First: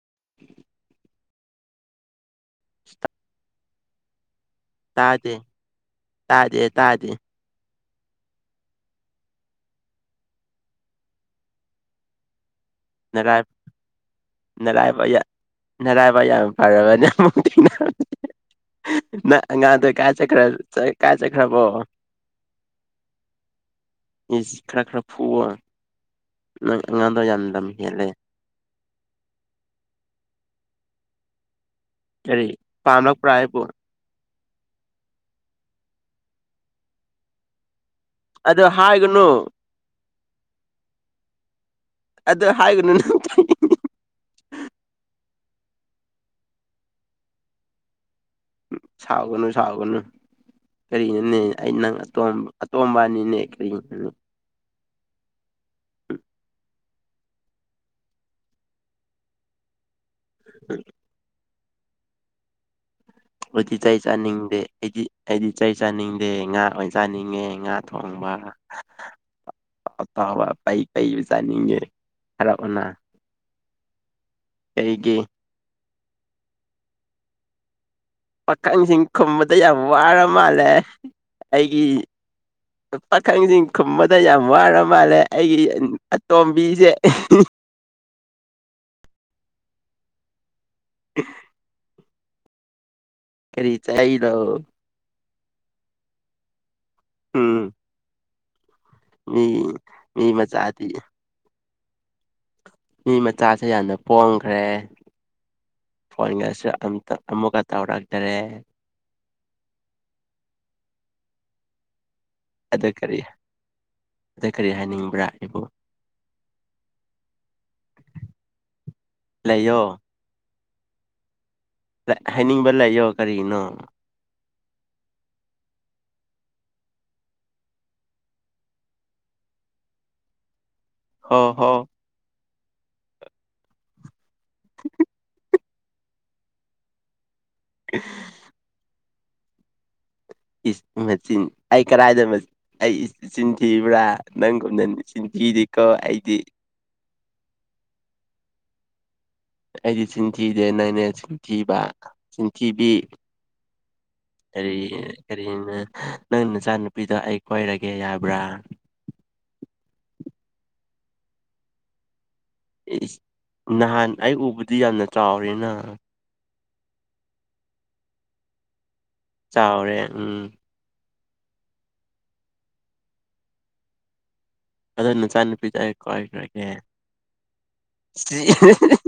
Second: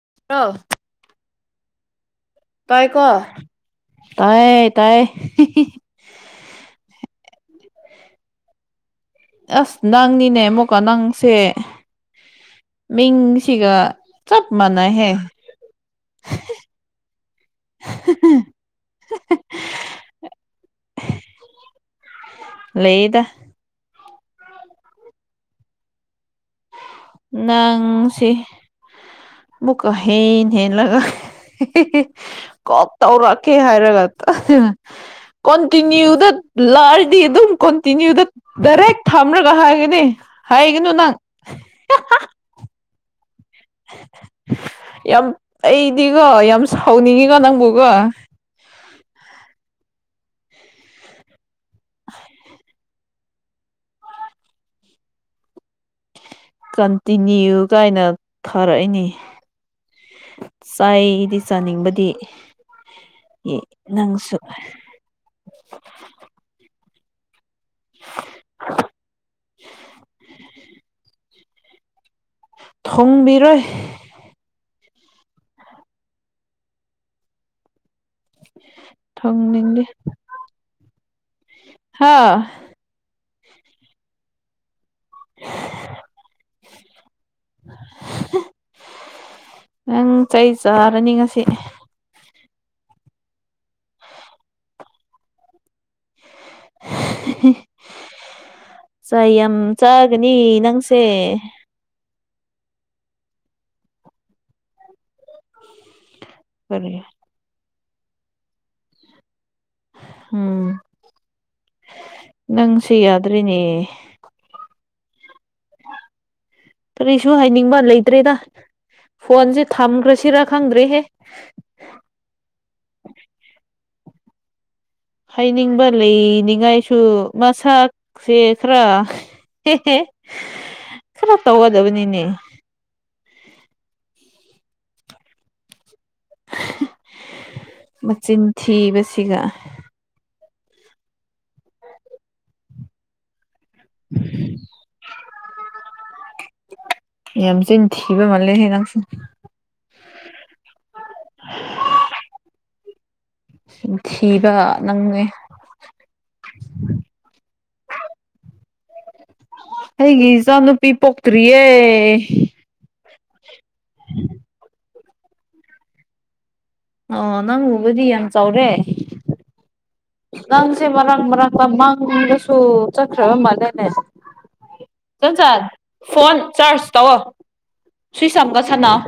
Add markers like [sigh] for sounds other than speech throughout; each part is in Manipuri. [unintelligible] ꯇꯥꯏꯀꯣ ꯇꯥꯑꯦ꯫ ꯇꯥꯗꯦ ꯇꯥꯗꯦ ꯇꯥꯗꯦ꯫ ꯑꯁ ꯅꯪꯅꯤꯅꯦ ꯃꯨꯛꯀ ꯅꯪꯁꯦ ꯃꯤꯡꯁꯤꯒ꯫ ꯆꯞ ꯅꯔꯥꯏꯕꯛ ꯃꯥꯟꯅꯩꯍꯦ ꯌꯥ ꯅꯔꯥꯏꯕꯛ ꯌꯥꯝ ꯐꯔꯕꯅꯦ ꯑꯃꯨꯛ ꯊꯦꯡ [unintelligible] ꯅꯪ ꯑꯉꯥꯡꯗꯣ ꯀꯥꯏ ꯆꯠꯈ꯭ꯔ ꯆꯥ ꯀꯥꯏ ꯆꯠꯈ꯭ꯔꯕꯣ꯫ ꯂꯩꯌꯦꯗ꯫ ꯏꯁ ꯈꯔꯥ ꯈꯔꯥ ꯐꯨꯋꯣ꯫ ꯅꯪ ꯑꯉꯥꯡꯗ ꯅꯪ ꯁꯦ ꯃꯨꯛꯀ ꯍꯦꯟ ꯍꯦꯟꯂꯒ ꯀꯔꯤ [unintelligible] ꯀꯣꯛ ꯄꯥꯝꯂꯛꯄ꯭ꯔꯥ ꯇꯧꯔꯛꯀꯦ ꯑꯩꯕꯨ ꯍꯥꯏꯔꯒ [unintelligible] ꯀꯣꯟꯇꯤꯅ꯭ꯌꯨꯗ ꯂꯥꯛꯔꯗꯤ ꯑꯗꯨꯝ ꯀꯣꯟꯇꯤꯅ꯭ꯌꯨꯗ ꯑꯗꯣ ꯗꯥꯏꯔꯦꯛ ꯍꯥꯏꯒꯅꯨ ꯊꯝꯔꯒ ꯍꯥꯏꯒꯅꯤ ꯍꯥꯏꯒꯅꯨ ꯅꯪ꯫ ꯑꯗꯨ ꯍꯥꯏꯒꯅꯨ ꯅꯪ [unintelligible] ꯌꯥꯝ ꯑꯩꯗꯤꯀꯣ ꯌꯥꯝ ꯁꯥꯎꯅꯤꯡꯉꯤꯀꯣ ꯅꯪꯕꯨꯀꯣ꯫ ꯁꯥꯎꯒꯅꯨ ꯁꯥꯎꯒꯅꯨ꯫ ꯀꯔꯤꯅꯣꯅꯦ ꯑꯩ ꯅꯪ ꯑꯇꯣꯝ ꯑꯇꯣꯝꯕ ꯑꯅꯤꯅꯦ ꯀꯔꯤꯅꯣ꯫ [inaudible] ꯀꯟꯇꯤꯅꯤꯌꯨ ꯀꯥꯏꯅ ꯊꯔꯛꯏꯅꯤ ꯆꯩꯗꯤ ꯆꯥꯅꯤꯡꯕꯗꯤ꯫ ꯑꯣꯏꯗꯤ ꯆꯩ ꯅꯪꯁꯨ ꯆꯥꯅꯤꯡꯗꯦ ꯑꯩꯗꯤ ꯑꯩꯗꯤ ꯆꯩ ꯆꯥꯅꯤꯡꯗꯦ ꯉꯥ ꯑꯣꯏꯅ ꯆꯥꯅꯤꯡꯉꯦ꯫ ꯉꯥ ꯊꯣꯡꯕ ꯑꯇꯥꯎꯕ ꯄꯩ ꯄꯩꯖꯨ ꯆꯥꯅꯤꯡꯉꯦ꯫ ꯍꯔꯑꯣꯅꯥ ꯊꯣꯡꯕꯤꯔꯣꯏ ꯑꯩꯒꯤ ꯄꯥꯈꯪꯖꯤꯡ ꯈꯨꯝꯕꯗ ꯌꯥꯝ ꯊꯣꯡꯅꯤꯡꯗꯦ ꯋꯥꯔ ꯃꯥꯜꯂꯦ ꯑꯩꯒꯤ꯫ ꯍꯥ ꯄꯥꯈꯪꯖꯤꯡ ꯈꯨꯝꯕꯗ ꯌꯥꯝ ꯋꯥꯔ ꯃꯥꯜꯂꯦ ꯑꯩꯒꯤ ꯑꯇꯣꯝꯕꯤꯖꯦ꯫ [unintelligible] [unintelligible] ꯅꯪ ꯆꯩ ꯆꯥꯔꯅꯤ ꯉꯁꯤ꯫ ꯀꯔꯤ ꯆꯥꯏꯅꫭ꯫ ꯎꯝ [unintelligible] ꯆꯥꯏ ꯃꯤ ꯌꯥꯝ ꯃꯤ ꯆꯥꯒꯅꯤ ꯃꯆꯥꯗꯤ ꯅꯪꯁꯦ꯫ ꯃꯤ ꯃꯆꯥꯁꯦ ꯌꯥꯝꯅ ꯄꯣꯡꯈ꯭ꯔꯦ ꯐꯣꯟꯒꯁꯦ ꯀꯔꯤ ꯑꯝꯇ ꯑꯃꯨꯛꯀ ꯇꯧꯔꯛꯇꯔꯦ ꯎꯝ ꯅꯪꯁꯨ ꯌꯥꯗ꯭ꯔꯦꯅꯦ ꯑꯗꯩ ꯀꯔꯤ ꯍꯥꯏꯅꯤꯡꯕ꯭ꯔꯥ ꯑꯩꯕꯨ ꯀꯔꯤꯁꯨ ꯍꯥꯏꯅꯤꯡꯕ ꯂꯩꯇ꯭ꯔꯦꯗ ꯐꯣꯟꯖꯦ ꯂꯩꯌꯣ ꯊꯝꯈ꯭ꯔꯁꯤꯔ ꯈꯪꯗ꯭ꯔꯦꯍꯦ ꯗꯥ ꯍꯥꯏꯅꯤꯡꯕ ꯂꯩꯌꯣ ꯀꯔꯤꯒꯤꯅꯣ ꯍꯥꯏꯅꯤꯡꯕ ꯂꯩꯅꯤꯉꯥꯏꯁꯨ ꯃꯁꯛꯖꯦ ꯈꯔ ꯍꯦ ꯍꯦ ꯈꯔ ꯍꯣ ꯍꯣ ꯇꯧꯒꯗꯕꯅꯤꯅꯦ ꯃꯆꯤꯟ ꯊꯤꯕꯁꯤꯒ ꯏꯁ ꯅꯆꯤꯟ ꯑꯩ ꯀꯔꯥꯏꯗ ꯑꯩ ꯏꯆꯤꯟ ꯊꯤꯕ꯭ꯔꯥ ꯅꯪꯒꯨꯝꯅ ꯅꯆꯤꯟꯊꯤꯗꯦꯀꯣ ꯑꯩꯗꯤ ꯌꯥꯝ ꯆꯤꯟ ꯊꯤꯕ ꯃꯥꯜꯂꯦꯍꯦ ꯅꯪꯁꯨ ꯑꯩꯗꯤ ꯆꯤꯟ ꯊꯤꯗꯦ ꯅꯪꯅꯦ ꯆꯤꯟ ꯊꯤꯕꯥ ꯆꯤꯟꯊꯤꯕꯤ ꯆꯤꯟꯊꯤꯕ ꯀꯔꯤ ꯀꯔꯤꯅ ꯅꯪ ꯅꯆꯥꯅꯨꯄꯤꯗꯣ ꯑꯩ ꯀꯣꯏꯔꯒꯦ ꯌꯥꯕ꯭ꯔ ꯑꯩꯒꯤ ꯏꯆꯥꯅꯨꯄꯤ ꯄꯣꯛꯇ꯭ꯔꯤꯌꯦ ꯏꯁ ꯅꯍꯥꯟ ꯑꯩ ꯎꯕꯗꯤ ꯌꯥꯝꯅ ꯆꯥꯎꯔꯦꯅ ꯑꯣ ꯅꯪ ꯎꯕꯗꯤ ꯌꯥꯝ ꯆꯥꯎꯔꯦ ꯆꯥꯎꯔꯦ ꯎꯝ ꯆꯦ ꯃꯔꯛ ꯃꯔꯛꯇ ꯃꯪꯗꯁꯨ ꯆꯠꯈ꯭ꯔꯕ ꯃꯥꯜꯂꯦꯅꯦ ꯑꯗꯣ ꯏꯟꯗꯣꯝꯆꯥ ꯅꯆꯥꯅꯨꯄꯤꯗꯣ ꯑꯩ ꯐꯣꯟ ꯀꯣꯏꯈ꯭ꯔꯒꯦ ꯆꯥꯔꯖ ꯇꯧꯑꯣ ꯁꯤ ꯁ꯭ꯋꯤꯁ ꯁꯝꯒ ꯁꯥꯅꯥꯎ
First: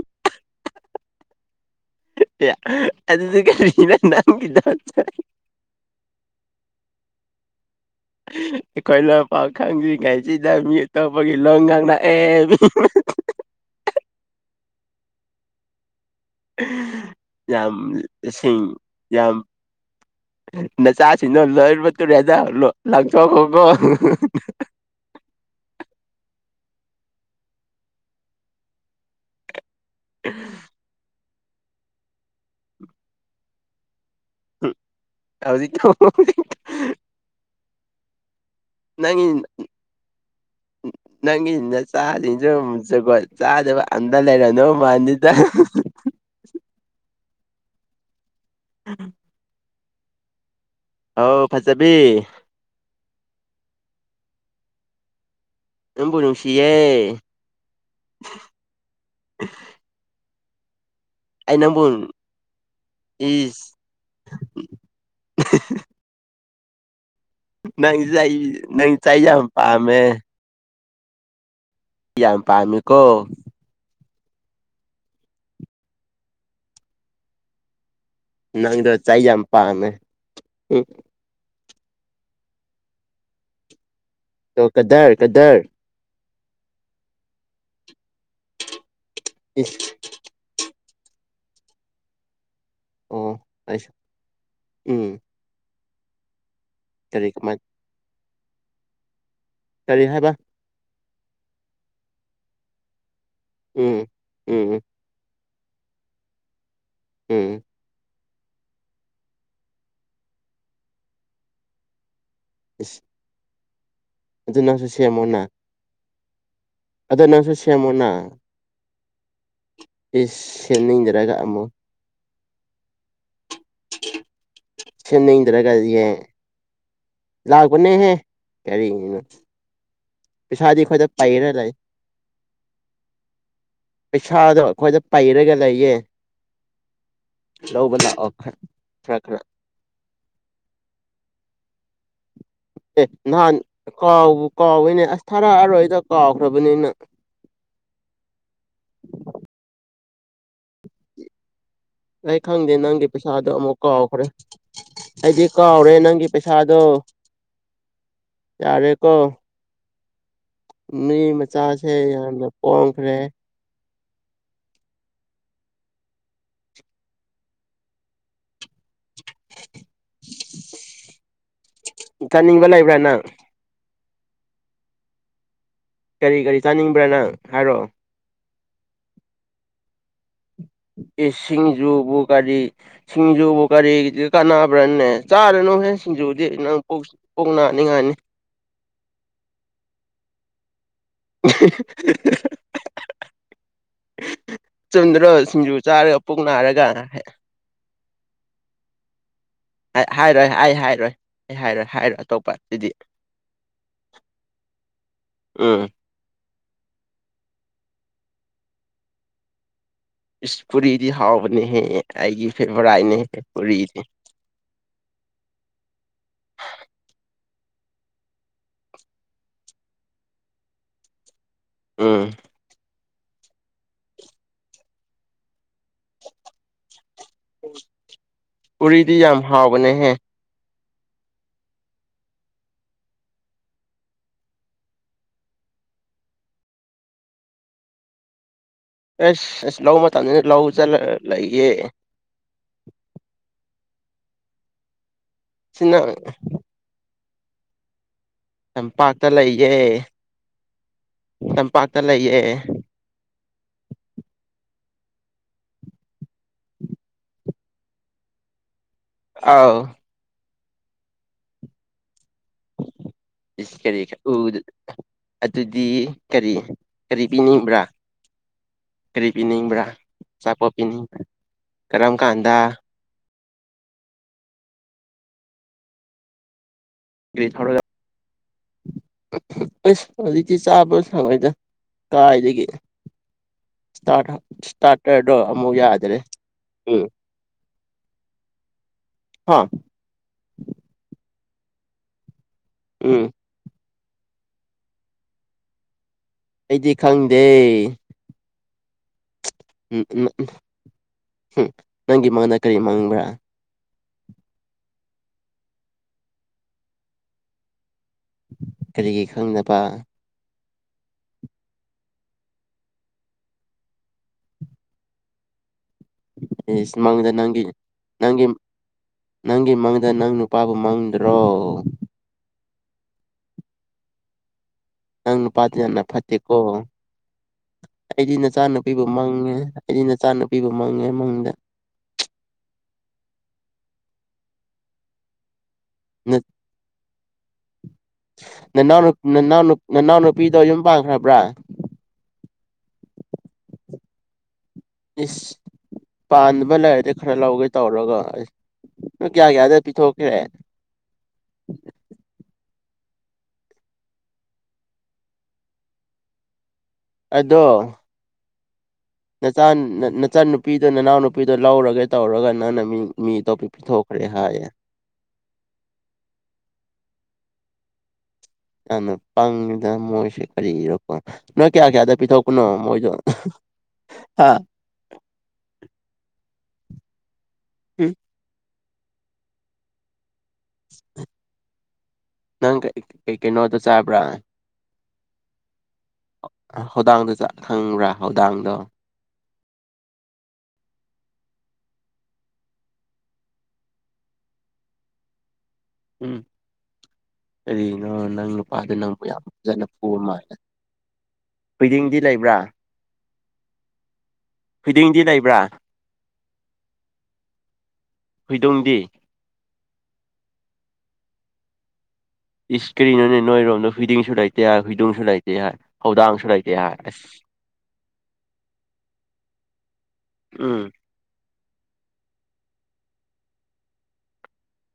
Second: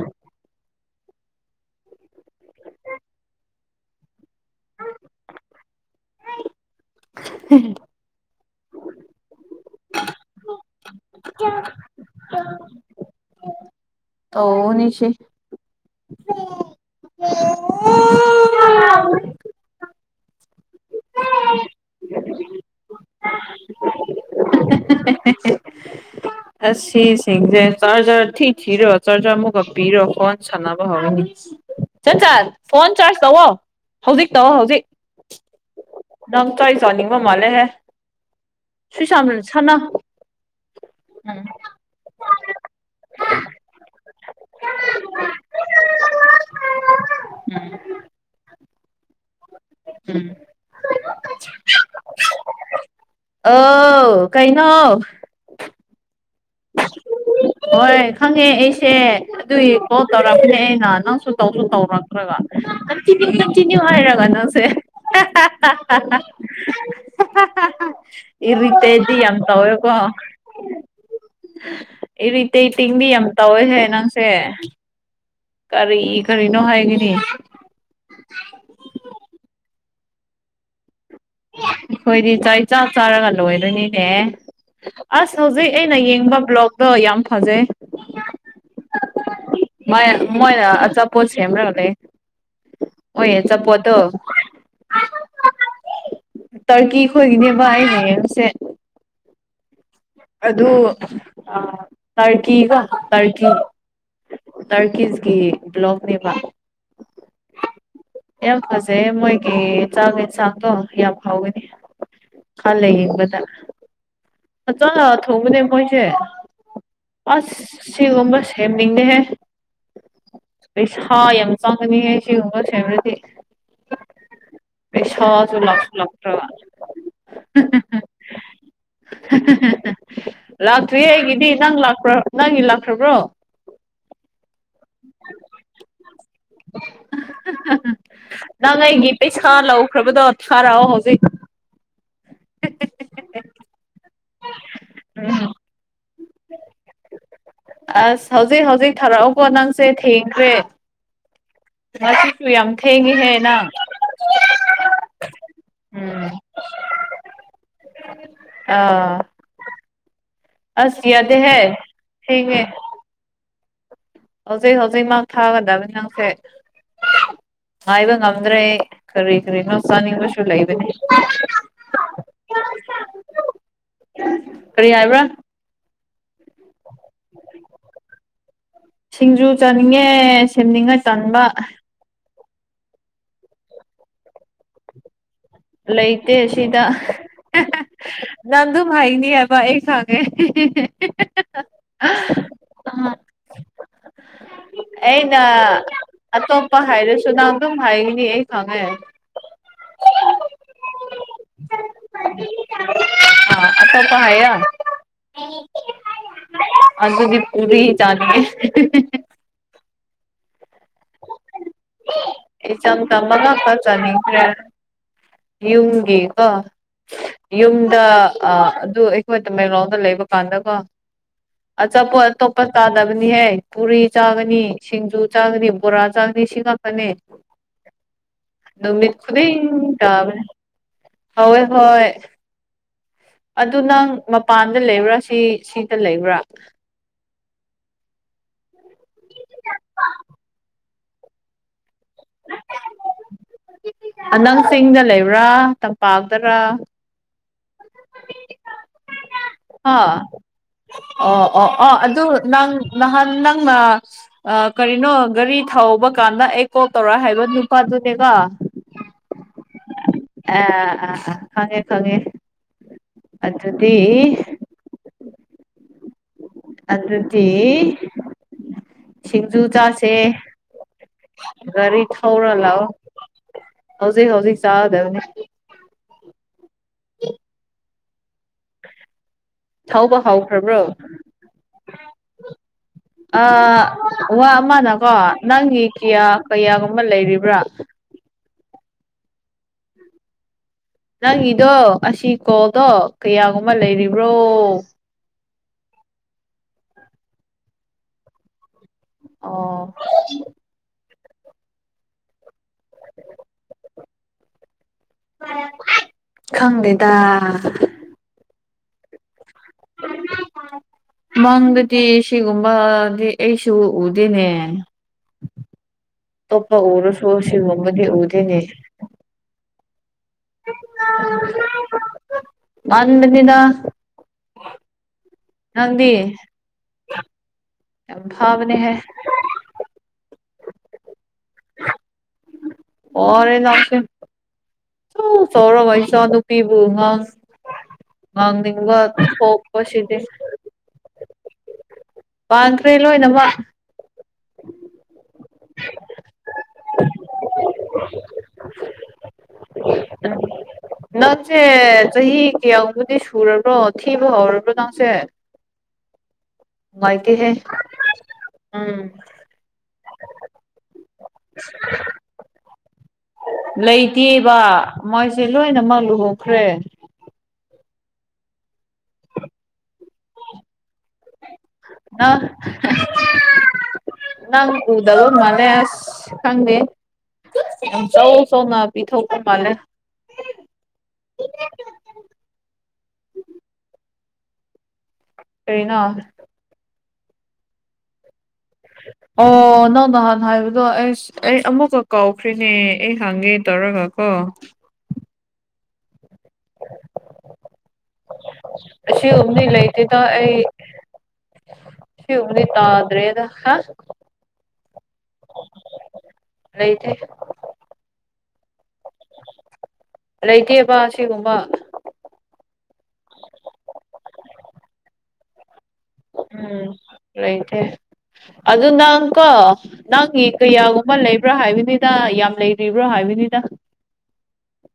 [unintelligible] [unintelligible] ꯑꯩꯈꯣꯏ ꯂꯣꯟ ꯐꯥꯎ ꯈꯪꯗ꯭ꯔꯤꯉꯩꯖꯤꯗ ꯃꯤ ꯑꯇꯣꯞꯄꯒꯤ ꯂꯣꯟ ꯉꯥꯡꯔꯛꯑꯦ ꯑꯣ ꯅꯤꯁꯤ ꯌꯥꯝ ꯏꯁꯤꯡ ꯌꯥꯝ ꯅꯆꯥꯁꯤꯡꯗꯣ ꯂꯣꯏꯅꯕ ꯇꯨꯔꯦꯟꯗ ꯂꯣ ꯂꯪꯊꯣꯛꯈꯣꯀꯣ ꯑꯁꯤꯁꯤꯡꯖꯦ ꯆꯥꯔꯖꯔ ꯊꯤ ꯊꯤꯔꯒ ꯆꯥꯔꯖꯔ ꯑꯃꯨꯛꯀ ꯄꯤꯔ ꯀꯣꯟ ꯁꯥꯟꯅ ꯄꯥ ꯍꯧꯔꯅꯤ ꯆꯟꯆꯟ ꯐꯣꯟ ꯆꯥꯔꯖ ꯇꯧꯋꯣ ꯍꯧꯖꯤꯛ ꯇꯧꯋꯣ ꯍꯧꯖꯤꯛ ꯍꯧꯖꯤꯛ ꯇꯧꯋꯣ ꯍꯧꯖꯤꯛ ꯇꯧꯅꯤꯡꯕ ꯃꯥꯜꯂꯦ ꯍꯦ ꯅꯪꯉꯤ ꯎꯝ ꯅꯪꯒꯤ ꯅꯆꯥꯖꯤꯡꯗꯣ ꯖꯨꯒꯣꯠ ꯆꯥꯗꯕ ꯑꯟꯗ ꯂꯩꯔꯅꯣ ꯃꯥꯟꯅꯤꯗ [inaudible] [inaudible] [inaudible] ꯍꯣ ꯐꯖꯕꯤ ꯑꯣ ꯀꯩꯅꯣ ꯅꯨꯡꯕꯨ ꯅꯨꯡꯁꯤꯌꯦ ꯍꯣꯏ ꯈꯪꯉꯦ ꯑꯩꯁꯦ ꯑꯗꯨꯒꯤ ꯀꯣꯜ ꯇꯧꯔꯛꯄꯅꯦ ꯑꯩꯅ ꯅꯪꯁꯨ ꯑꯩ ꯇꯧꯁꯨ ꯅꯪꯕꯨ ꯇꯧꯔꯛꯇ꯭ꯔꯒ ꯀꯟꯇꯤꯅ꯭ꯌꯨ ꯏꯁ ꯀꯟꯇꯤꯅ꯭ꯌꯨ ꯍꯥꯏꯔꯒ ꯅꯪꯁꯦ [unintelligible] ꯅꯪꯁꯦ ꯑꯩ [unintelligible] ꯅꯪ ꯏꯔꯤꯇꯦꯠꯇꯤ ꯆꯩ ꯌꯥꯝ ꯇꯧꯋꯦꯀꯣ ꯄꯥꯝꯃꯦ ꯌꯥꯝ ꯏꯔꯤꯇꯦꯠꯇꯤꯡꯗꯤ ꯌꯥꯝ ꯄꯥꯝꯃꯦꯀꯣ ꯇꯧꯋꯦꯍꯦ ꯅꯪꯁꯦ ꯀꯔꯤ ꯀꯔꯤꯅꯣ ꯍꯥꯏꯒꯅꯤ ꯅꯪꯗꯣ ꯆꯥꯏ ꯌꯥꯝ ꯄꯥꯝꯃꯦ ꯍꯨꯝ ꯑꯩꯈꯣꯏꯗꯤ ꯆꯥꯏ ꯆꯥꯛ ꯆꯥꯔꯒ ꯂꯣꯏꯔꯅꯤꯅꯦ ꯑꯣ ꯀꯗꯔ ꯑꯁ ꯀꯗꯔ ꯍꯧꯖꯤꯛ ꯑꯩ ꯑꯩꯅ ꯌꯦꯡꯕ ꯕ꯭ꯂꯣꯛꯗꯣ ꯌꯥꯝ ꯐꯖꯩ ꯏꯁ ꯅꯣꯏ ꯃꯣꯏ ꯑ ꯑꯆꯥꯞꯄꯣꯠ ꯁꯦꯝꯔꯒ ꯂꯩꯌꯦ ꯑꯣ ꯇꯥꯏꯁ ꯎꯝ ꯇꯔꯀꯤ ꯀꯔꯤ ꯀꯃꯥꯏ ꯈꯣꯏꯒꯤꯅꯦꯕ ꯑꯩꯅ ꯌꯦꯡꯉꯤꯁꯦ ꯀꯔꯤ ꯍꯥꯏꯕ ꯑꯗꯨ ꯑ ꯇꯔꯀꯤꯒ ꯇꯔꯀꯤ ꯎꯝ ꯎꯝ ꯎꯝ ꯇꯔꯀꯤꯁꯀꯤ ꯕ꯭ꯂꯣꯛꯅꯦꯕ ꯎꯝ ꯌꯥꯝ ꯐꯖꯩꯌꯦ ꯃꯣꯏꯒꯤ ꯆꯥꯛ ꯌꯦꯟꯁꯥꯡ ꯗꯣ ꯌꯥꯝ ꯍꯥꯎꯒꯅꯤ ꯈꯜꯂ ꯏꯁ ꯌꯦꯡꯕꯗ ꯑꯗꯨ ꯅꯪꯁꯨ ꯐꯖꯅ ꯁꯦꯝꯃꯣꯅ ꯊꯣꯡꯕꯅꯦ ꯃꯣꯏꯁꯦ ꯑꯗꯣ ꯑꯁ ꯅꯪꯁꯨ ꯁꯦꯝꯃꯣꯅ ꯁꯤꯒꯨꯝꯕ ꯁꯦꯝꯅꯤꯡꯕꯅꯦ ꯏꯁ ꯄꯩꯁꯥ ꯁꯦꯝꯅꯤꯡꯗ꯭ꯔꯒ ꯌꯥꯝ ꯑꯃꯨꯛ ꯆꯪꯒꯅꯤꯌꯦ ꯁꯤ ꯒꯨꯝꯕ ꯁꯦꯝꯔꯗꯤ ꯄꯩꯁꯥꯁꯨ ꯁꯦꯝꯅꯤꯡꯗ꯭ꯔꯒ ꯌꯦꯡ ꯂꯥꯛꯁꯤꯜꯂꯛꯇ꯭ꯔꯕ ꯂꯥꯛꯄꯅꯦꯍꯦ ꯀꯔꯤꯅꯣ ꯍꯦ ꯍꯦꯍꯦ ꯍꯦ ꯄꯩꯁꯥꯗꯤ ꯑꯩꯈꯣꯏꯗ ꯂꯥꯛꯇ꯭ꯔꯤꯌꯦ ꯄꯩꯔ ꯑꯩꯒꯤꯗꯤ ꯂꯩ ꯅꯪ ꯂꯥꯛꯄ꯭ꯔꯣ ꯅꯪꯒꯤ ꯂꯥꯛꯈ꯭ꯔꯕ꯭ꯔꯣ ꯄꯩꯁꯥꯗꯣ ꯑꯩꯈꯣꯏꯗ ꯄꯩꯔꯒ ꯂꯩꯌꯦ ꯂꯧꯕ ꯂꯥꯛꯑꯣ ꯈꯔ ꯅꯪ ꯑꯩꯒꯤ ꯈꯔ ꯈꯔ ꯄꯩꯁꯥ ꯂꯧꯈ꯭ꯔꯕꯗꯣ ꯊꯥꯔꯛꯑꯣ ꯍꯧꯖꯤꯛ ꯑꯦ ꯅꯍꯥꯟ ꯀꯥꯎꯕꯨ ꯀꯥꯎꯋꯤꯅꯦ ꯑꯁ ꯎꯝ ꯊꯥꯔꯛ ꯑꯔꯣꯏꯗ ꯀꯥꯎꯈ꯭ꯔꯕꯅꯤꯅ ꯑꯁ ꯍꯧꯖꯤꯛ ꯍꯧꯖꯤꯛ ꯊꯥꯔꯛꯑꯣꯀꯣ ꯅꯪꯁꯦ ꯊꯦꯡꯈ꯭ꯔꯦ ꯑꯩ ꯉꯁꯤꯁꯨ ꯌꯥꯝ ꯈꯪꯗꯦ ꯅꯪꯒꯤ ꯊꯦꯡꯉꯤꯍꯦ ꯄꯩꯁꯥꯗꯣ ꯅꯪ ꯑꯃꯨꯛ ꯀꯥꯎꯈ꯭ꯔꯦ ꯑꯩꯗꯤ ꯀꯥꯎꯔꯦ ꯅꯪꯒꯤ ꯎꯝ ꯄꯩꯁꯥꯗꯣ ꯌꯥꯔꯦꯀꯣ ꯑꯥ ꯑꯁ ꯃꯤ ꯌꯥꯗꯦꯍꯦ ꯃꯆꯥꯁꯦ ꯌꯥꯝꯅ ꯊꯦꯡꯉꯦ ꯄꯣꯡꯈ꯭ꯔꯦ ꯍꯧꯖꯤꯛ ꯍꯧꯖꯤꯛ ꯃꯛ ꯊꯥꯒꯗꯕꯅꯤ ꯅꯪꯁꯦ ꯉꯥꯏꯕ ꯉꯝꯗ꯭ꯔꯦꯌꯦ ꯀꯔꯤ ꯀꯔꯤꯅꯣ ꯆꯥꯅꯤꯡꯕꯁꯨ ꯂꯩꯥꯕꯅꯦ ꯆꯥꯅꯤꯡꯕ ꯂꯩꯕ꯭ꯔꯥ ꯅꯪ [unintelligible] ꯀꯔꯤ ꯍꯥꯏꯕ꯭ꯔꯥ ꯀꯔꯤ ꯀꯔꯤ ꯆꯥꯅꯤꯡꯕ꯭ꯔꯥ ꯅꯪ ꯍꯥꯏꯔꯛꯑꯣ ꯁꯤꯡꯖꯨ ꯆꯥꯅꯤꯡꯉꯦ ꯁꯦꯝꯅꯤꯡꯉꯥ ꯇꯟꯕ ꯗꯨꯕꯨ ꯀꯔꯤ ꯁꯤꯡꯖꯨꯕꯨ ꯀꯔꯤ ꯀꯥꯟꯅꯕ꯭ꯔꯅꯦ ꯆꯥꯔꯨꯅꯨ ꯍꯦ ꯂꯩꯇꯦ ꯁꯤꯡꯖꯨꯗꯤ ꯅꯪ ꯁꯤꯗ ꯄꯨꯛ ꯄꯨꯛ ꯅꯥꯅꯤꯡꯉꯥꯏꯅꯤ ꯅꯪ ꯗꯨꯝ ꯍꯥꯏꯅꯤ ꯍꯥꯏꯕ ꯑꯩ ꯈꯪꯉꯦ [unintelligible] ꯆꯨꯝꯗ꯭ꯔꯣ ꯑꯩꯅ ꯁꯤꯡꯖꯨ ꯆꯥꯔ ꯄꯨꯛ ꯅꯥꯔꯒ ꯗꯨꯝ ꯍꯥꯏꯒꯅꯤ ꯑꯩ ꯈꯪꯉꯦ ꯑꯦ ꯍꯥꯏꯔꯣꯏ ꯑꯩ ꯍꯥꯏꯔꯣꯏ ꯑꯩ ꯍꯥꯏꯔꯣꯏ ꯍꯥꯏꯔꯣꯏ ꯑꯥ ꯑꯇꯣꯞꯄ ꯍꯥꯏ ꯌꯥ ꯎꯝ ꯑꯗꯨꯗꯤ ꯄꯨꯔꯤ ꯆꯥꯅꯤꯡꯉꯦ ꯏꯁ ꯄꯨꯨꯔꯤꯗꯤ ꯍꯥꯎꯕꯅꯤꯍꯦ ꯏꯆꯝ ꯆꯝꯕ ꯉꯥꯛꯇ ꯆꯥꯅꯤꯡꯈ꯭ꯔꯦ ꯌꯨꯝꯒꯤ ꯀꯣ ꯌꯨꯝꯗ ꯑꯥ ꯑꯗꯨ ꯑꯩꯈꯣꯏ ꯇꯃꯦꯡꯂꯣꯡꯗ ꯂꯩꯕ ꯀꯥꯟꯗꯀꯣ ꯎꯝ ꯑꯆꯥꯄꯣꯠ ꯑꯇꯣꯞ ꯄ ꯇꯥꯅꯕꯅꯤꯍꯦ ꯄꯨꯔꯤ ꯆꯥꯒꯅꯤ ꯁꯤꯡꯖꯨ ꯆꯥꯒꯅꯤ ꯕꯣꯔꯥ ꯆꯥꯒꯅꯤ ꯁꯤ ꯉꯥꯠꯇꯅꯦ [inaudible] ꯄꯨꯔꯤꯗꯤ ꯅꯨꯃꯤꯠ ꯌꯥꯝ ꯈꯨꯗꯤꯡ ꯍꯥꯎꯕꯅꯦꯍꯦ ꯇꯥꯕꯅꯦ ꯍꯣꯏ ꯍꯣꯏ ꯑꯗꯨ ꯅꯪ ꯃꯄꯥꯟꯗ ꯂꯩꯕ꯭ꯔꯥ ꯁꯤ ꯁꯤꯗ ꯂꯩꯕ꯭ꯔꯥ ꯑꯁ ꯑꯁ ꯂꯧ ꯃꯇꯝꯅꯤꯅ ꯂꯧ ꯆꯂ ꯂꯩꯌꯦ ꯑ ꯅꯪ ꯆꯤꯡꯗ ꯂꯩꯕ꯭ꯔꯥ ꯁꯤꯅ ꯇꯝꯄꯥꯛꯇꯔꯥ ꯇꯝꯄꯥꯛꯇ ꯂꯩ ꯍꯥ ꯑꯣ ꯑꯣ ꯑꯣ ꯇꯝꯄꯥꯛꯇ ꯑꯗꯨ ꯂꯩꯌꯦ ꯅꯪ ꯅꯍꯥꯟ ꯅꯪꯅ ꯑꯥ ꯀꯔꯤꯅꯣ ꯒꯔꯤ ꯊꯧꯕ ꯀꯥꯟꯗ ꯑꯩ ꯀꯣꯜ ꯇꯧꯔꯣ ꯍꯥꯏꯕ ꯅꯨꯄꯥꯗꯨꯅꯦꯀꯣ [inaudible] ꯑꯥꯎ ꯑꯥ ꯑꯥ ꯑꯥ ꯈꯪꯉꯦ ꯈꯪꯉꯦ ꯏꯁ ꯑꯗꯨꯗꯤ ꯀꯔꯤꯒ ꯎ ꯑꯗꯨꯗꯤ ꯀꯔꯤ ꯀꯔꯤ ꯑꯗꯨꯗꯤ ꯄꯤꯅꯤꯡꯕ꯭ꯔꯥ ꯀꯔꯤ ꯁꯤꯡꯖꯨ ꯄꯤꯅꯤꯡꯕ꯭ꯔꯥ ꯆꯥꯁꯦ ꯑꯆꯥꯄꯣꯠ ꯄꯤꯅꯤꯡꯕ꯭ꯔꯥ ꯒꯥꯔꯤ ꯀꯔꯝ ꯀꯥꯟꯗ ꯊꯧꯔ ꯂꯥꯛꯑꯣ ꯍꯧꯖꯤꯛ ꯍꯧꯖꯤꯛ ꯆꯥꯒꯗꯕꯅꯤ ꯒꯔꯤ ꯊꯧꯔ ꯑꯁ ꯊꯧꯕ ꯍꯧꯖꯤꯛꯇꯤ ꯍꯧꯈ꯭ꯔꯕ꯭ꯔꯣ ꯆꯥꯕ ꯁꯪꯉꯣꯏꯗ ꯀꯥꯏꯗꯒꯤ ꯑꯥ ꯏꯁꯇꯥꯔ ꯋꯥ ꯑꯃꯅꯀꯣ ꯏꯁꯇꯥꯔꯇꯔꯗꯣ ꯑꯃꯨꯛ ꯅꯪꯒꯤ ꯀꯤꯌꯥ ꯀꯩꯌꯥꯒꯨꯝꯕ ꯂꯩꯔꯤꯕ꯭ꯔꯥ ꯍꯥꯥ ꯅꯪꯒꯤꯗꯣ ꯑꯁꯤ ꯀꯣꯜꯗꯣ ꯎꯝ ꯀꯌꯥꯒꯨꯝꯃ ꯂꯩꯔꯤꯕ꯭ꯔꯣ ꯑꯩꯗꯤ ꯈꯪꯗꯦ ꯑꯣ ꯎꯝ ꯎꯝ [unintelligible] ꯅꯪꯒꯤ ꯃꯪꯗ ꯀꯔꯤ ꯃꯪꯕ꯭ꯔꯥ ꯈꯪꯗꯦꯗꯥ ꯀꯔꯤꯒꯤ ꯈꯪꯗꯕꯥ ꯃꯪꯗꯗꯤ ꯁꯤꯒꯨꯝꯕꯥꯗꯤ ꯑꯩꯁꯨ ꯎꯗꯦꯅꯦ ꯇꯣꯞꯄ ꯏꯁ ꯎꯔꯁꯨ ꯃꯪꯗ ꯅꯪꯒꯤ ꯑꯁꯤꯒꯨꯝꯕꯗꯤ ꯅꯪꯒꯤ ꯎꯗꯦꯅꯦ ꯅꯪꯒꯤ ꯃꯪꯗ ꯅꯪ ꯅꯨꯄꯥꯕꯨ ꯃꯪꯗ꯭ꯔꯣ ꯃꯥꯥꯟꯕꯅꯤꯗꯥ ꯅꯪ ꯅꯨꯄꯥꯗꯤ ꯌꯥꯝꯅ ꯐꯠꯇꯦꯀꯣ ꯌꯥꯝ ꯑꯩꯗꯤ ꯐꯥꯕꯅꯦꯍꯦ ꯅꯆꯥꯅꯨꯄꯤꯕꯨ ꯃꯪꯉꯦ ꯑꯩꯗꯤ ꯅꯆꯥꯅꯄꯤꯕꯨ ꯃꯪꯉꯦ ꯃꯪꯗ ꯋꯥꯔꯦ ꯅꯡꯁꯦ ꯗꯨꯛ ꯆꯥꯎꯔꯒ ꯏꯆꯥꯅꯨꯄꯤꯕꯨ ꯉꯥꯡ ꯉꯥꯡꯅꯤꯡꯕ ꯅꯅꯥꯎꯅꯨꯞ ꯅꯅꯥꯎꯅꯨꯞ ꯊꯣꯛꯄꯁꯤꯗꯤ ꯅꯅꯥꯎ ꯅꯨꯄꯤꯗꯣ ꯌꯨꯝ ꯄꯥꯟꯈ꯭ꯔꯕ꯭ꯔꯥ ꯄꯥꯡꯈ꯭ꯔꯦ ꯂꯣꯏꯅꯃꯛ ꯏꯁ ꯄꯥꯟꯗꯕ ꯂꯩꯔꯗꯤ ꯈꯔ ꯂꯧꯒꯦ ꯇꯧꯔꯒ ꯑꯁ ꯅꯣꯏ ꯀꯌꯥ ꯀꯌꯥꯗ ꯄꯤꯊꯣꯛꯈ꯭ꯔꯦ ꯅꯟꯁꯦ ꯆꯍꯤ ꯀꯌꯥꯕꯨꯗꯤ ꯁꯨꯔꯕ꯭ꯔꯣ ꯊꯤꯕ ꯍꯧꯔꯕ꯭ꯔꯣ ꯅꯪꯁꯦ ꯅꯨꯡꯉꯥꯏꯇꯦꯍꯦ ꯎꯝ ꯅꯆꯥꯟ ꯅꯆꯟꯅꯨꯨꯄꯤꯗꯣ ꯅꯅꯥꯎꯅꯨꯄꯤꯗꯣ ꯂꯧꯔꯒꯦ ꯇꯧꯔꯒ ꯅꯪꯅ ꯃꯤ ꯃꯤ ꯑꯇꯣꯞꯄ ꯄꯤꯊꯣꯛꯈ꯭ꯔꯦ ꯂꯩꯇꯦꯕ ꯍꯥꯏꯌꯦ ꯃꯣꯏꯁꯦ ꯂꯣꯏꯅꯃꯛ ꯂꯨꯍꯣꯡꯈ꯭ꯔꯦ ꯌꯥꯝꯅ ꯄꯪꯉꯤꯗ ꯃꯣꯏꯁꯦ ꯀꯔꯤꯔꯣ ꯅꯣꯏ ꯀꯌꯥ ꯀꯌꯥꯗ ꯅꯪ ꯄꯤꯊꯣꯛꯄꯅꯣ ꯃꯣꯏꯗꯣ ꯍꯥ ꯎꯗꯕꯃꯥꯜꯂꯦ ꯑꯁ ꯈꯪꯗꯦ ꯌꯝ ꯎꯝ ꯆꯧꯆꯧꯉꯥꯛ ꯄꯤꯊꯣꯛꯄ ꯃꯥꯜꯂꯦ ꯅꯪ ꯀꯩꯀꯩ ꯀꯩꯅꯣꯗꯣ ꯆꯥꯕ꯭ꯔ ꯀꯔꯤꯅꯣ ꯍꯧꯗꯥꯡꯗꯣ ꯈꯪꯕ꯭ꯔ ꯍꯧꯗꯥꯡꯗꯣ ꯑꯣ ꯅꯪ ꯅꯍꯥꯟ ꯍꯥꯏꯕꯗꯣ ꯑꯩꯁ ꯑꯩ ꯑꯃꯨꯛꯀ ꯀꯥꯎꯈ꯭ꯔꯦꯅꯦ ꯑꯩ ꯍꯪꯒꯦ ꯇꯧꯔꯒꯀꯣ ꯎꯝ [inaudible] ꯀꯔꯤꯅꯣ ꯅꯪ ꯅꯨꯄꯥꯗꯣ ꯅꯪꯕꯨ ꯌꯥꯝ ꯑꯁꯤꯒꯨꯝꯕꯗꯤ ꯐꯖꯅ ꯐꯨꯕ ꯂꯩꯇꯦꯗ ꯃꯥꯜꯂꯦ ꯑꯩ ꯍꯨꯏꯗꯤꯡꯗꯤ ꯑꯁꯤꯒꯨꯝꯕꯗꯤ ꯇꯥꯗ꯭ꯔꯦꯗ ꯍꯥ ꯊꯣꯏꯗꯤꯡꯗꯤ ꯂꯩꯕ꯭ꯔ ꯂꯩꯇꯦ ꯊꯣꯏꯗꯤꯡꯗꯤ ꯂꯩꯇꯦꯕ ꯑꯁꯤꯒꯨꯝꯕ ꯏꯁ ꯀꯔꯤꯅꯣꯅꯦ ꯅꯣꯏꯔꯣꯝꯗ ꯍꯨꯏꯗꯤꯡꯁꯨ ꯂꯩꯇꯦ ꯍꯥꯏ ꯍꯨꯏꯗꯣꯡꯁꯨ ꯂꯩꯇꯦ ꯍꯥꯏ ꯍꯧꯗꯥꯡꯁꯨ ꯂꯩꯇꯦ ꯎꯝ ꯍꯥꯏ ꯑꯁ ꯂꯩꯇꯦ ꯑꯗꯨ ꯅꯪ ꯀꯣ ꯅꯪꯒꯤ ꯎꯝ ꯀꯌꯥꯒꯨꯝ ꯑꯃ ꯂꯩꯕ꯭ꯔꯥ ꯍꯥꯏꯕꯅꯤꯗ ꯌꯥꯝ ꯂꯩꯕꯤꯕ꯭ꯔꯣ ꯍꯥꯏꯕꯅꯤꯗ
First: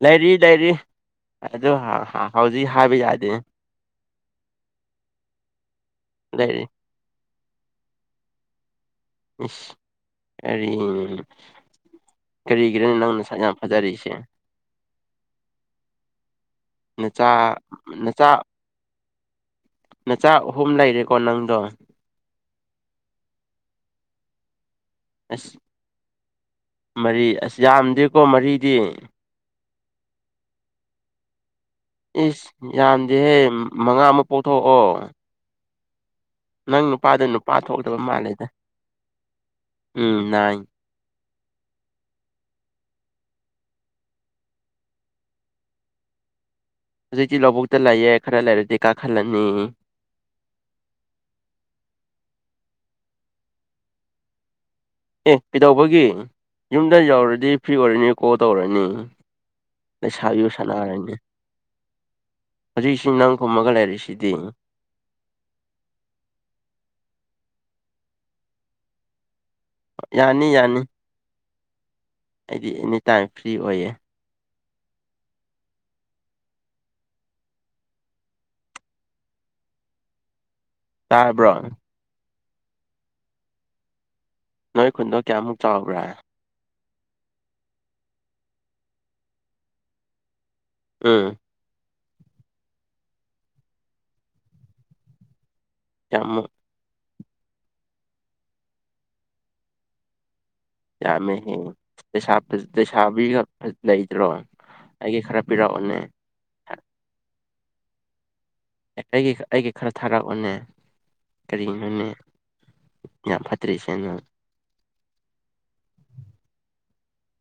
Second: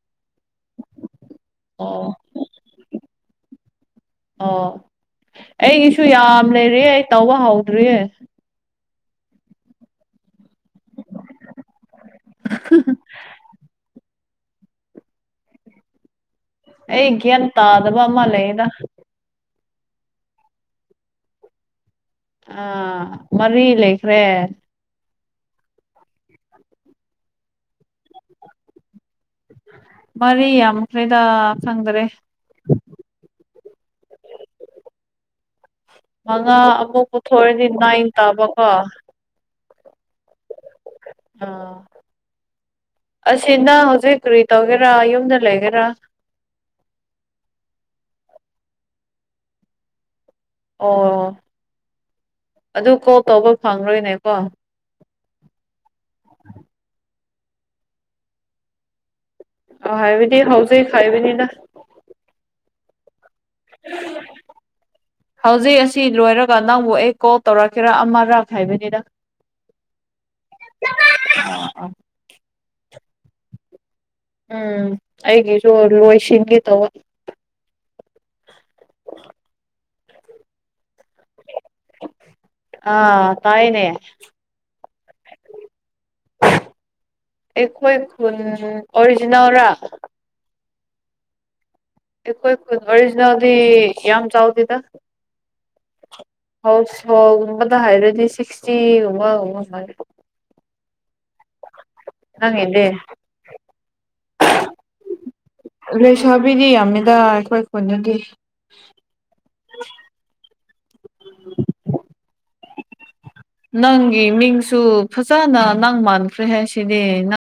ꯂꯩꯔꯤ ꯂꯩꯔꯤ ꯑꯗꯨ ꯑꯣ ꯍꯧꯖꯤꯛ ꯍꯥꯏꯕ ꯌꯥꯗꯦꯅ ꯑꯣ ꯑꯩꯒꯤꯁꯨ ꯌꯥꯝ ꯂꯩꯔꯤ ꯂꯩꯔꯤꯌꯦ ꯇꯧꯕ ꯍꯧꯗ꯭ꯔꯤꯌꯦ ꯏꯁ ꯀꯔꯤ ꯀꯔꯤꯒꯤꯔꯅꯦ ꯅꯪ ꯅꯁꯛ ꯌꯥꯝ ꯐꯖꯔꯤꯁꯦ ꯅꯆꯥ ꯅꯆꯥ ꯈꯪꯗꯦꯗ ꯅꯆꯥ ꯑꯍꯨꯝ ꯂꯩꯔꯦꯀꯣ ꯅꯪꯗꯣ ꯑꯥ ꯃꯔꯤ ꯂꯩꯈ꯭ꯔꯦ ꯑꯁ ꯃꯔꯤ ꯑꯁ ꯌꯥꯝꯗꯦꯀꯣ ꯃꯔꯤꯗꯤ ꯃꯔꯤ ꯌꯥꯝꯈ꯭ꯔꯦꯗ ꯈꯪꯗ꯭ꯔꯦ ꯏꯁ ꯌꯥꯝꯗꯦꯍꯦ ꯃꯉꯥ ꯃꯨꯛ ꯄꯣꯛꯊꯣꯛꯑꯣ ꯃꯉꯥ ꯅꯪ ꯑꯃꯨꯛ ꯅꯨꯄꯥꯗ ꯅꯨꯄꯥ ꯄꯨꯊꯣꯛꯑꯗꯤ ꯊꯣꯛꯇꯕ ꯅꯥꯏꯟ ꯃꯥꯜꯂꯦꯗ ꯇꯥꯕꯀꯣ ꯎꯝ ꯅꯥꯏ ꯑꯥ ꯑꯁꯤꯗ ꯍꯧꯖꯤꯛ ꯀꯔꯤ ꯇꯧꯒꯦꯔꯥ ꯌꯨꯝꯗ ꯂꯩꯒꯦꯔꯥ ꯍꯧꯖꯤꯛꯇꯤ ꯂꯧꯕꯨꯛꯇ ꯂꯩꯌꯦ ꯈꯔ ꯂꯩꯔꯗꯤ ꯀꯥꯈꯠꯂꯅꯤ ꯑꯣ ꯑꯗꯨ ꯀꯣꯜ ꯇꯧꯕ ꯐꯪꯔꯣꯏꯅꯦꯀꯣ ꯑꯦ ꯀꯩꯗꯧꯕꯒꯤ ꯌꯨꯝꯗ ꯌꯧꯔꯗꯤ ꯐ꯭ꯔꯤ ꯑꯣꯏꯔꯅꯤ ꯀꯣꯜ ꯇꯧꯔꯅꯤ ꯑꯥ ꯍꯥꯏꯕꯗꯤ ꯂꯩꯁꯥꯕꯤꯕꯨ ꯍꯧꯖꯤꯛ ꯁꯥꯟꯅꯔꯅꯤ ꯍꯥꯏꯕꯅꯤꯗ ꯍꯧꯖꯤꯛꯁꯤ ꯅꯪ ꯍꯨꯝꯃꯒꯥ ꯂꯩꯔꯤꯁꯤꯗꯤ ꯍꯧꯖꯤꯛ ꯑꯁꯤ ꯂꯣꯏꯔꯒ ꯅꯪꯕꯨ ꯑꯩꯀꯣꯜ ꯇꯧꯔꯛꯀꯦꯔꯥ ꯑꯃꯔꯥꯥꯛ ꯍꯥꯏꯕꯅꯤꯗ [inaudible] ꯌꯥꯅꯤ ꯌꯥꯅꯤ ꯑꯥ ꯑꯥ ꯑꯩꯗꯤ ꯑꯦꯅꯤ ꯇꯥꯏꯝ ꯐ꯭ꯔꯤ ꯑꯣꯏꯌꯦ ꯎꯝ ꯑꯩꯒꯤꯁꯨ ꯂꯣꯏꯁꯤꯟꯒꯦ ꯇꯧꯕ ꯇꯥꯔꯕ꯭ꯔꯣ ꯑꯥ ꯇꯥꯏꯌꯦꯅꯦ ꯅꯣꯏ ꯈꯨꯟꯗꯣ ꯀꯌꯥꯃꯨꯛ ꯆꯥꯎꯕ꯭ꯔꯥ ꯑꯩꯈꯣꯏ ꯈꯨꯟ ꯑꯣꯔꯤꯖꯤꯅꯦꯜꯔꯥ ꯑꯝ ꯑꯩꯈꯣꯏ ꯈꯨꯟ ꯑꯣꯔꯤꯖꯤꯅꯦꯜꯗꯤ ꯌꯥꯝ ꯆꯥꯎꯗꯦꯗ ꯀ꯭ꯌꯥꯃꯨꯛ ꯍꯥꯎꯁꯍꯣꯜꯒꯨꯝꯕꯗ ꯍꯥꯏꯔꯗꯤ ꯁꯤꯛꯁꯇꯤꯒꯨꯝꯕ [unintelligible] ꯌꯥꯝꯃꯦ ꯍꯦ ꯂꯩꯩꯁꯥ ꯅꯪꯒꯤꯗꯤ ꯂꯩꯁꯥꯕꯤꯒ ꯂꯩꯇ꯭ꯔꯣ ꯑꯩꯒꯤ ꯈꯔ ꯄꯤꯔꯛꯑꯣꯅꯦ ꯂꯩꯁꯥꯕꯤꯗꯤ ꯌꯥꯝꯃꯤꯗ ꯑꯩꯈꯣꯏ ꯈꯨꯟꯗꯗꯤ ꯑꯩꯒꯤ ꯑꯩꯒꯤ ꯈ꯭ꯔ ꯊꯥꯔꯛꯑꯣꯅꯦ ꯀꯔꯤꯒꯤꯅꯣꯅꯦ ꯌꯥꯝ ꯐꯠꯇ꯭ꯔꯤꯁꯤꯅ ꯅꯪꯒꯤ ꯃꯤꯡꯁꯨ ꯐꯖꯅ ꯅꯪ ꯃꯥꯟꯈ꯭ꯔꯦ ꯍꯥꯏꯁꯤꯗꯤ ꯅꯪ